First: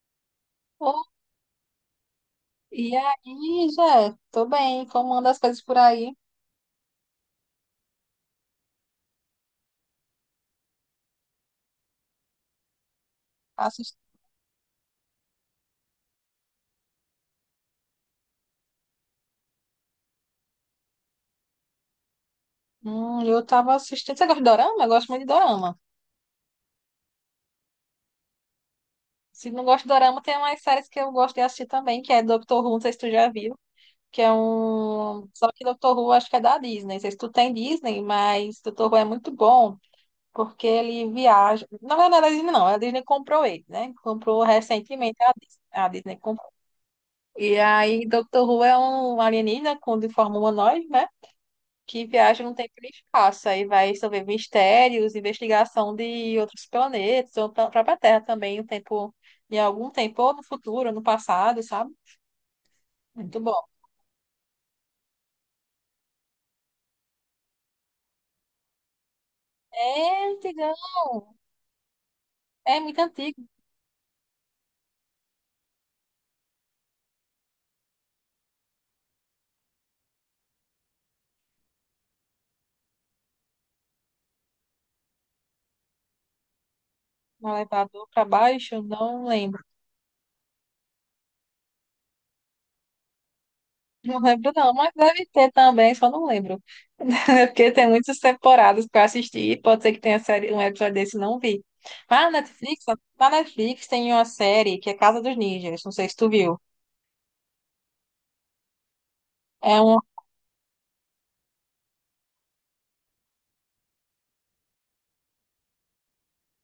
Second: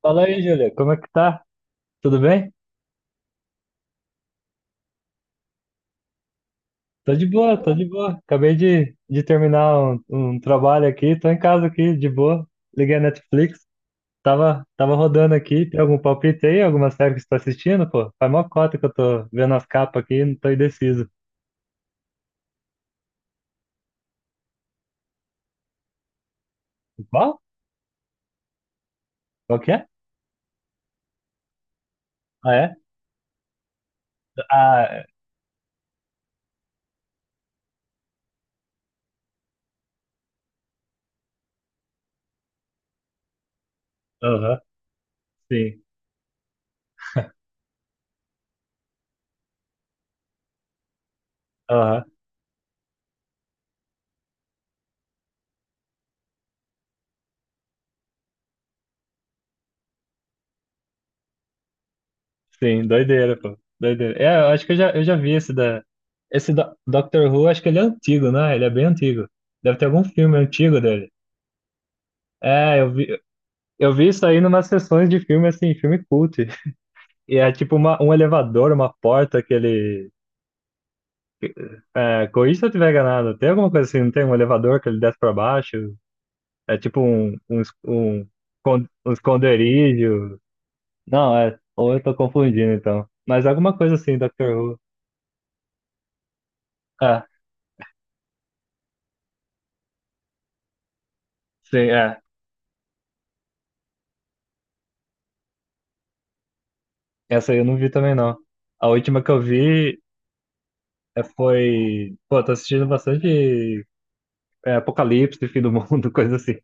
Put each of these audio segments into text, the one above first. Fala aí, Júlia, como é Oh, que tá? Tudo bem? e aí, Jé? Tô bem. Como anda as coisas por aí? Tô de boa, tô de boa. Acabei de terminar um trabalho aqui, tô em casa aqui, de boa. Liguei a Netflix, Assist... tava rodando aqui. Tem algum palpite aí? Alguma série que você tá assistindo, pô? Faz mó cota que eu tô vendo as capas aqui, e não tô indeciso. Eu tava assistindo. Você gosta de dorama? Eu gosto muito de dorama. Qual? Se Qual não que é? gosta de dorama, tem umas séries que eu gosto de assistir também, que é Ah, Doctor Who, é? não sei se tu já viu. Que é Ah, é. um. Só que Doctor Who acho que é da Disney. Não sei se tu tem Disney, mas Doctor Who é muito bom, porque ele viaja. Na verdade, não é da Disney, não. A Disney comprou ele, né? Comprou Aham, recentemente a Disney. sim. A Disney comprou. E aí, Doctor Who é um alienígena com de forma humanoide, né? Aham, Que viaja no tempo e no espaço. Aí vai resolver mistérios, investigação de outros planetas, ou pra própria Terra também, em algum tempo, ou no futuro, ou no passado, sabe? sim, doideira, Muito pô. bom. Doideira. É, eu acho que eu já vi esse da... Esse do Doctor Who, acho que ele é antigo, né? Ele é bem antigo. Deve ter algum É filme antigão, antigo dele. É, é muito antigo. eu vi isso aí numas sessões de filme, assim, filme cult. E é tipo um elevador, uma porta que ele. É, corrija se eu tiver enganado. Tem alguma coisa assim, não tem um elevador que ele desce pra baixo? É tipo No elevador para um, baixo, um não lembro. esconderijo. Não, é. Ou eu tô confundindo então. Mas alguma coisa assim, Não lembro Doctor não, Who. mas deve ter também, só não lembro. Ah, Porque tem muitas temporadas para assistir, pode ser que tenha série, um episódio desse, e não vi. sim, é. Mas na Netflix tem uma série que é Casa dos Ninjas, não sei se tu viu. Essa aí eu não vi também não. A última que eu É vi uma é, foi. Pô, tô assistindo bastante é, Apocalipse, Fim do Mundo, coisa assim.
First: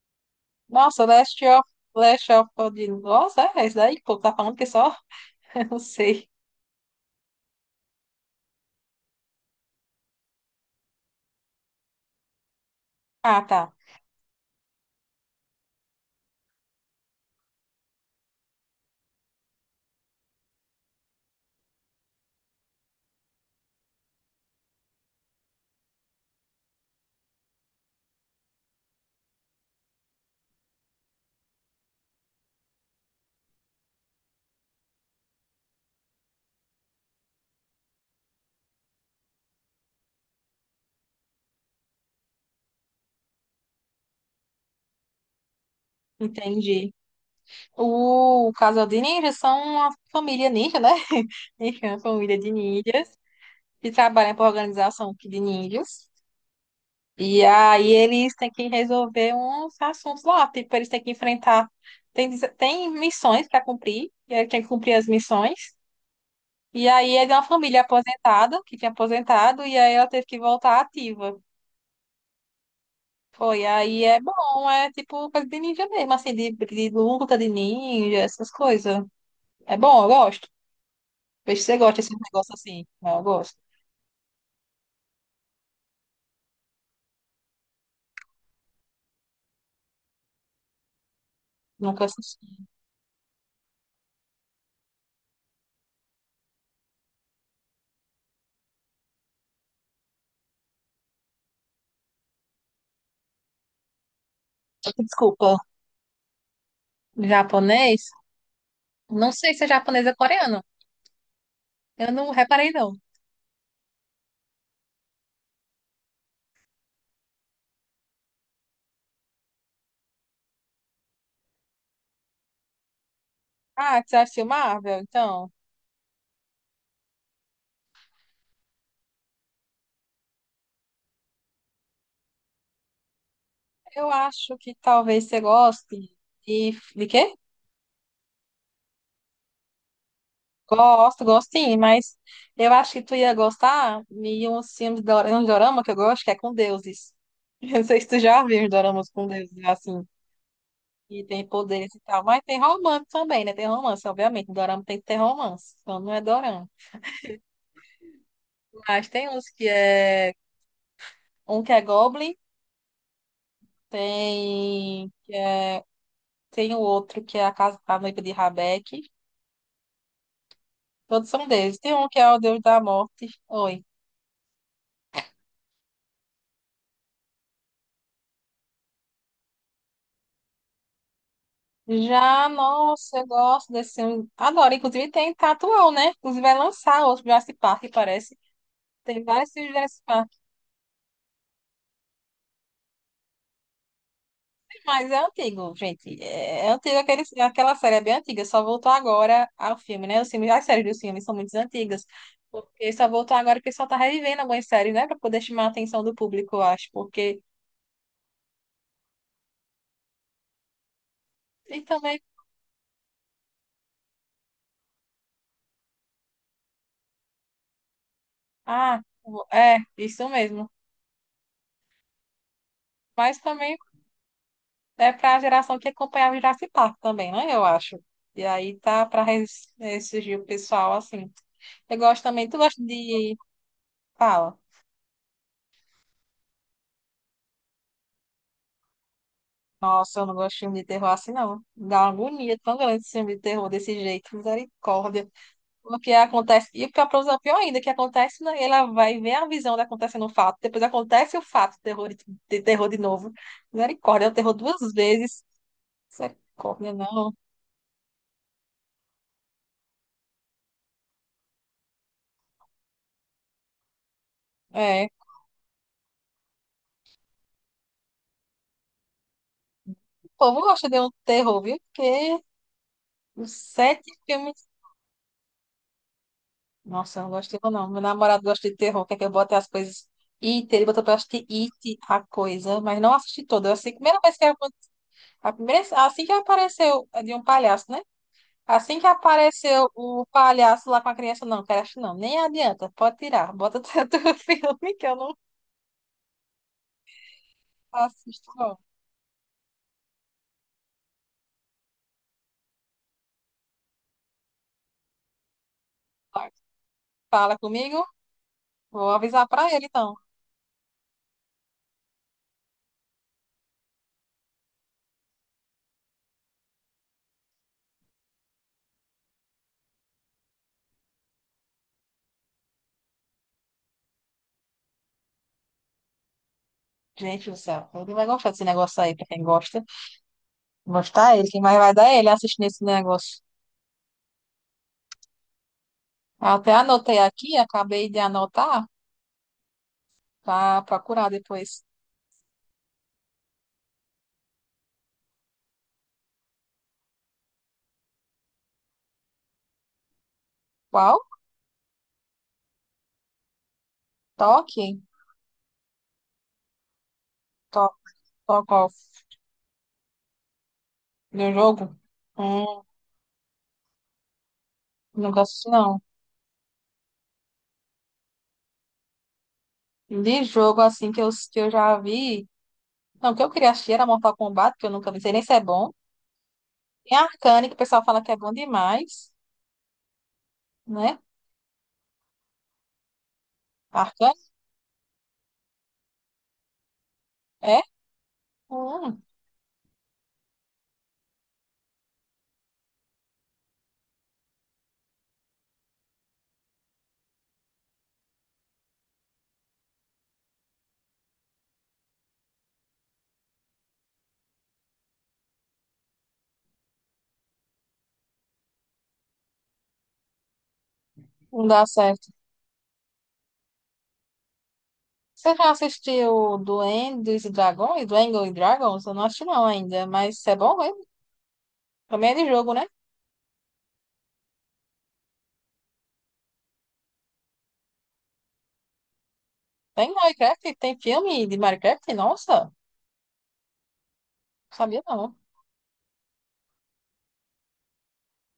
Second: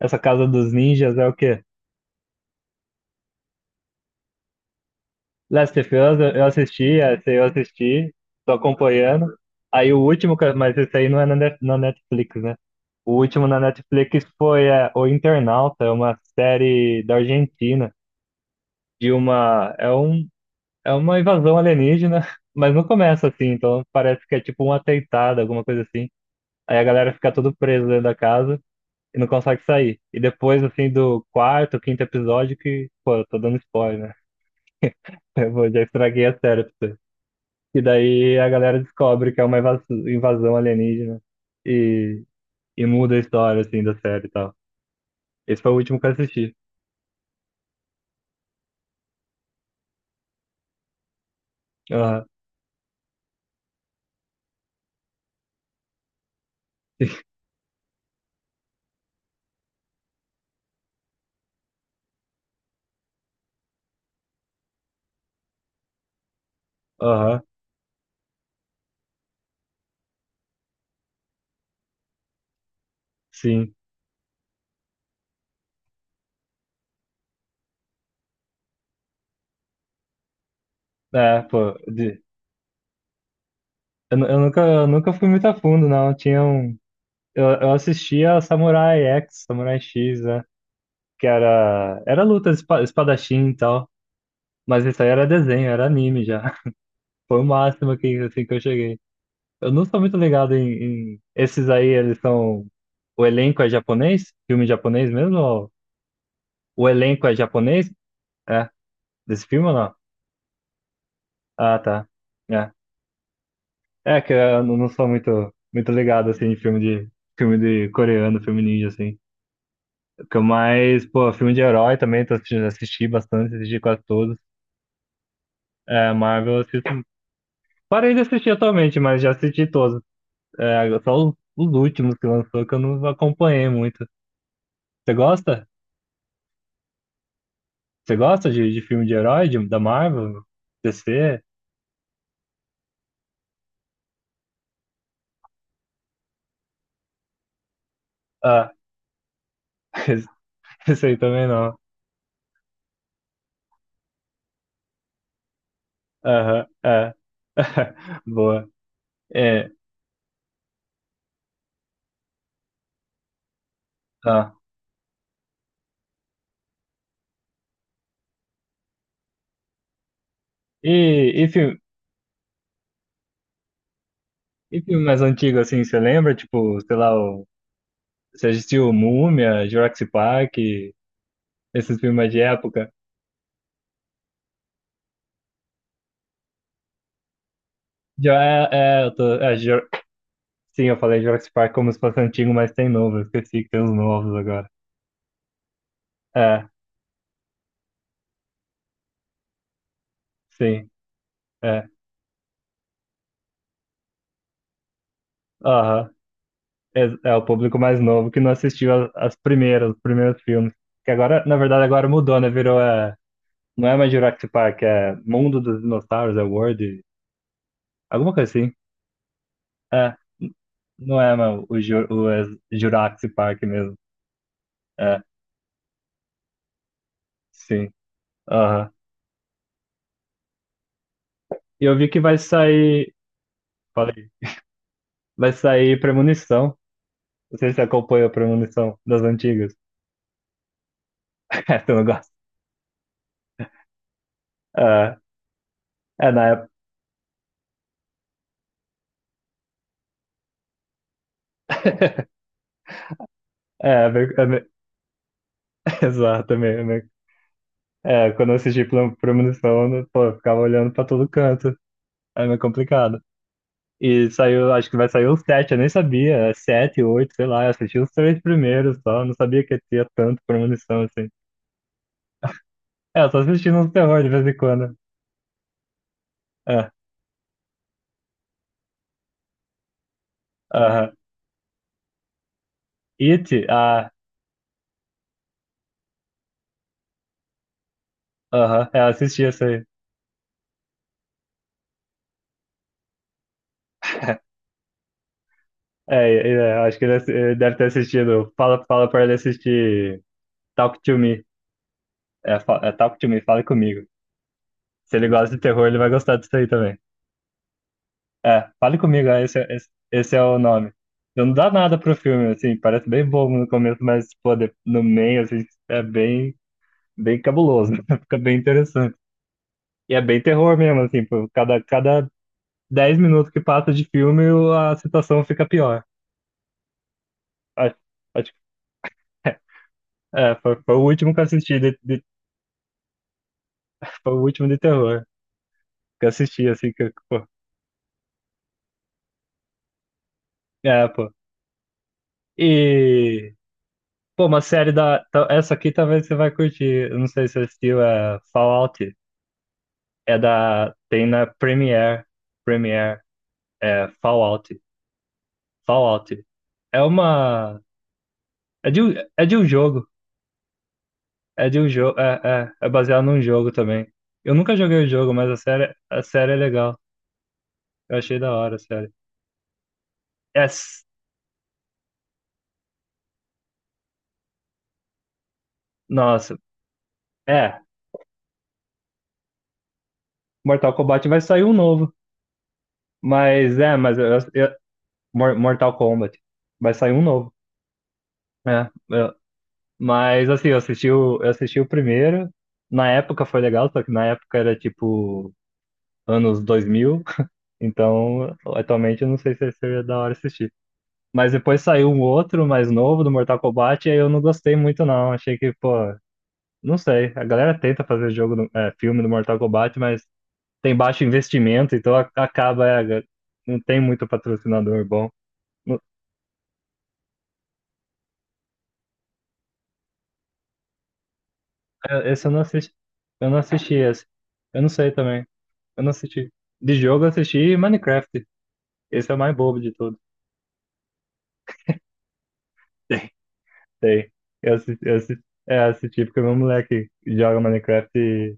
Essa Casa dos Nossa, Ninjas é o Last quê? of, Last of the Nossa, é esse daí, pô, tá falando que é só? Eu Last não of Us, sei. eu assisti, essa eu assisti, tô acompanhando. Aí o último, mas esse aí não é na na Netflix, né? O Ah, último na tá. Netflix foi é, O Internauta, é uma série da Argentina, de uma, é um, é uma invasão alienígena, mas não começa assim, então parece que é tipo um atentado, alguma coisa assim. Aí a galera fica todo presa dentro da casa e não consegue sair. E depois, assim, do quarto, quinto episódio, que, pô, eu tô dando spoiler, né? Já estraguei a série pra você. E daí a galera descobre que é uma invasão alienígena e, e muda a história, assim, da série e tal. Esse foi o último que eu assisti. Entendi. O casal de ninjas são uma família ninja, né? Ninja é uma Aham, família de ninjas que trabalham para organização aqui de ninjas. E aí eles têm que resolver uns assuntos lá. Tipo, eles têm que enfrentar. Tem, tem missões para cumprir. E aí tem que cumprir as missões. E aí é de aham, uma família aposentada, que tinha aposentado, e aí ela teve que voltar ativa. Foi, sim. aí é bom, é tipo coisa de ninja mesmo, assim, de luta de ninja, essas coisas. É bom, eu gosto. É, Vejo se pô, você gosta desse negócio assim. Não, eu gosto. Eu nunca fui muito a fundo, não. Tinha um, eu assistia Samurai X, Samurai X, né? Que era, Nunca era assisti. luta de espadachim e tal. Mas isso aí era desenho, era anime já. Foi o máximo que, assim, que eu cheguei. Eu não sou muito ligado em, esses aí, eles são. O elenco é japonês? Filme japonês mesmo? Desculpa, Ou... O elenco é japonês? japonês? É, Não desse sei se é filme ou não? japonês ou coreano. Ah, tá. Eu não reparei, É, não. é que eu não sou muito ligado, assim, em filme de. Filme de coreano, filme ninja, assim. Que eu mais, pô, filme de herói também, tô assistindo, assisti bastante, assisti Ah, quase que você todos. assistiu Marvel? Então, É, Marvel, eu assisto. Parei de assistir atualmente, mas já assisti todos. É, só os últimos que lançou que eu não acompanhei muito. eu acho que Você talvez você gosta? goste de... De quê? Você gosta de filme de herói, de, da Marvel, Gosto, DC? gosto sim, mas eu acho que tu ia gostar de uns filmes de um dorama que eu gosto, que é com deuses. Eu não sei se tu já viu os Ah, doramas com deuses, assim, esse aí e tem também não. poderes e tal, mas tem romance também, né? Tem romance, obviamente. Dorama tem que ter romance, então não é Aham, dorama. é. Boa. Mas tem uns que É, é. Um que é Goblin, ah. tem. Tem o outro que é a Casa da Noiva de Rabeque. Todos E, e, são filme, deuses. Tem um que é o Deus da Morte. Oi. e filme mais antigo, assim, você lembra? Tipo, sei lá, o, você assistiu Múmia, Jurassic Park, esses filmes mais de Já, época? nossa, eu gosto desse filme. Agora, inclusive, tem tatuão né? Inclusive, vai lançar outro Jurassic Park, parece. Já é, é, eu Tem tô, vários filmes de Jurassic Park, sim, eu falei Jurassic Park como se fosse antigo, mas tem novo, eu esqueci que tem os novos agora. mas é antigo, gente. É, É, é antigo, aquela série é bem antiga, só voltou agora ao filme, né? Os filmes, as séries sim, dos filmes são muito é. antigas, porque só voltou agora porque só tá revivendo algumas séries, né? Pra poder chamar a atenção Aham. do público, eu acho, É, é porque... o público mais novo que não assistiu as primeiras, os primeiros filmes. Que agora, na E verdade, agora também... mudou, né? Virou é, não é mais Jurassic Park, é Mundo dos Dinossauros, é World, alguma coisa assim. Ah, é, É, isso n- mesmo. não é mais o, é Jurassic Mas Park também mesmo. é É, para a geração que acompanhava o Jurassic Park também, né? Eu sim. acho. E aí Aham. tá para ressurgir o pessoal assim. E eu Eu vi que gosto vai também. Tu gosta sair, de. falei, Fala. vai sair Premonição. Não sei se você acompanha a Premonição das antigas. Nossa, eu não gosto de filme de terror assim, não. É, tu não Dá uma gosta. agonia tão grande esse filme de terror desse jeito, É, misericórdia. Porque é na acontece. época. E o pior, coisa pior ainda, que acontece, né? Ela vai ver a visão de acontecendo o fato. Depois acontece o fato, terror de terror de novo. É, é Misericórdia, é o terror meio- duas vezes. exato, é Misericórdia, não. É, quando eu assisti Premonição, eu não- pô, eu ficava olhando pra todo canto. É meio complicado. E saiu, acho que É. vai sair os sete, eu nem sabia. É Sete, oito, sei lá. Eu assisti os três primeiros só. Não sabia que tinha O tanto povo gosta de Premonição um assim. terror, viu? Porque É, eu tô os assistindo uns sete terror de vez em filmes. quando. É, Nossa, eu não gosto de terror, não. Meu namorado gosta de terror, quer que eu bote as coisas. It, ele botou aham. pra eu assistir It, a coisa, mas não assisti It, toda. Assim, ah, a primeira, assim que apareceu é de um palhaço, né? aham. Assim É, que eu assisti essa aí. apareceu o palhaço lá com a criança, não, quero assistir, não. Nem adianta, pode tirar. Bota o teu filme que eu não Acho que ele, ele deve ter assisto, assistido. não. Fala, fala pra ele assistir Talk to Me. É, é Talk to Me, fala comigo. Se ele gosta de terror, ele vai gostar Tá, disso aí também. fala comigo, É, fale vou comigo, é, avisar pra ele, então. esse é o nome. Então, não dá nada pro filme, assim, parece bem bobo no começo, mas, pô, no meio, assim, é bem, bem cabuloso, fica bem interessante. E é bem terror mesmo, assim, pô, cada 10 minutos que passa de filme, a situação fica pior. Gente do céu, Acho, ele vai gostar acho, desse negócio aí, pra quem gosta. é, foi, foi o último Gostar que eu ele, quem mais assisti, vai dar é ele assistindo esse negócio. foi o último de terror que eu assisti, Até assim, que, anotei pô, aqui, acabei de anotar para é, pô. procurar depois. E, pô, uma série da, essa aqui talvez você vai curtir, eu não sei se você assistiu, é Fallout. É da. Qual? Tem na Premiere. Premiere. É Fallout. Toque? Fallout. É uma. To Talk É de, Off. é de um jogo. De É de um jogo? jogo. Hum, É baseado num jogo também. Eu nunca joguei o jogo, nunca mas assisti, não. a série é legal. Eu achei da hora a série. De É, jogo, s- assim, que eu já vi. Não, o que eu queria assistir era Mortal Kombat, que eu nunca vi, não sei nem se é bom. nossa. Tem Arcane, que o É. pessoal fala que é bom demais, Mortal né? Kombat vai sair um novo. Mas é, Arcane? Mortal Kombat. Vai sair um novo. É? É. Hum, eu- mas assim, eu assisti o primeiro. Na época foi legal, só que na época era tipo. anos 2000, então atualmente eu não sei se seria da hora assistir. Mas depois saiu um outro mais novo do Mortal Kombat, e aí eu não gostei muito não, achei que, pô, não sei, a galera tenta fazer jogo, é, filme do Mortal Kombat, mas tem baixo não dá investimento, então certo. Acaba, é, não tem muito patrocinador bom. Você já Não- assistiu Duendes e Dragões? Duendes e Dragons? Eu não assisti, não, ainda. Mas é bom mesmo. Também é Esse de jogo, né? Eu não assisti esse, eu não sei também, eu não assisti. De jogo eu assisti Minecraft, esse é o mais bobo de Tem tudo. Minecraft? Tem filme de Minecraft? Nossa, Sei. Sabia Eu não. assisti, é, assisti porque meu moleque joga Minecraft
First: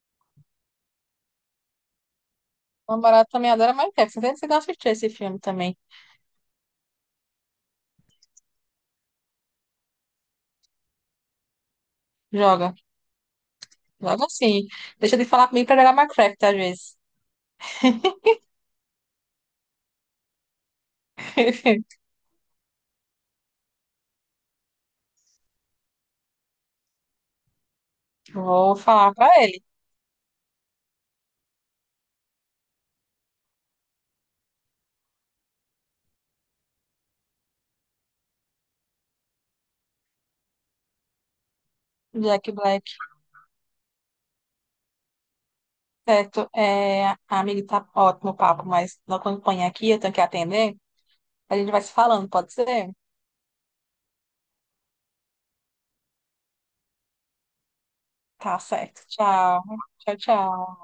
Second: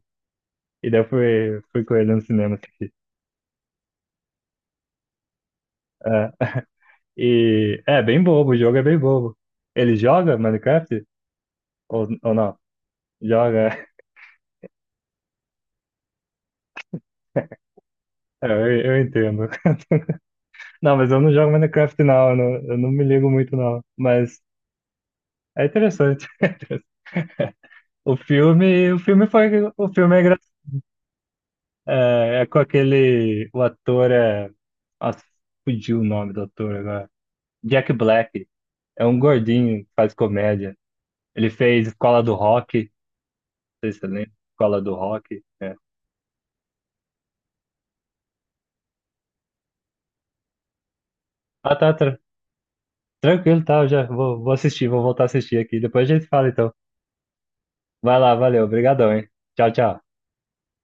e daí eu fui, fui com ele no cinema assistir. Meu namorado também adora Minecraft. Não sei se você assistir esse filme também. É, e é bem bobo, o jogo é bem bobo. Ele joga Minecraft? Ou não? Joga. Joga. Joga sim. Deixa de falar comigo pra jogar Minecraft às vezes. É, eu entendo. Não, mas eu não jogo Minecraft não, eu não, eu não me ligo muito não. Mas é interessante. Vou o falar filme pra foi, ele. o filme é engraçado. É, é com aquele, o ator é, nossa, fugiu o nome do ator agora. Jack Black. É um gordinho que faz comédia. Ele fez Escola do Jack Rock, Black. não sei se você lembra. Escola do Rock. É. Certo. É, amigo, tá ótimo o papo, mas não acompanha aqui, eu tenho que atender. A gente Ah, vai se tá, falando, pode ser? tranquilo, tá. Eu já vou, vou assistir, vou voltar a assistir aqui. Depois a gente fala, então. Vai lá, Tá valeu, certo. obrigadão, hein? Tchau. Tchau, tchau. Tchau, tchau.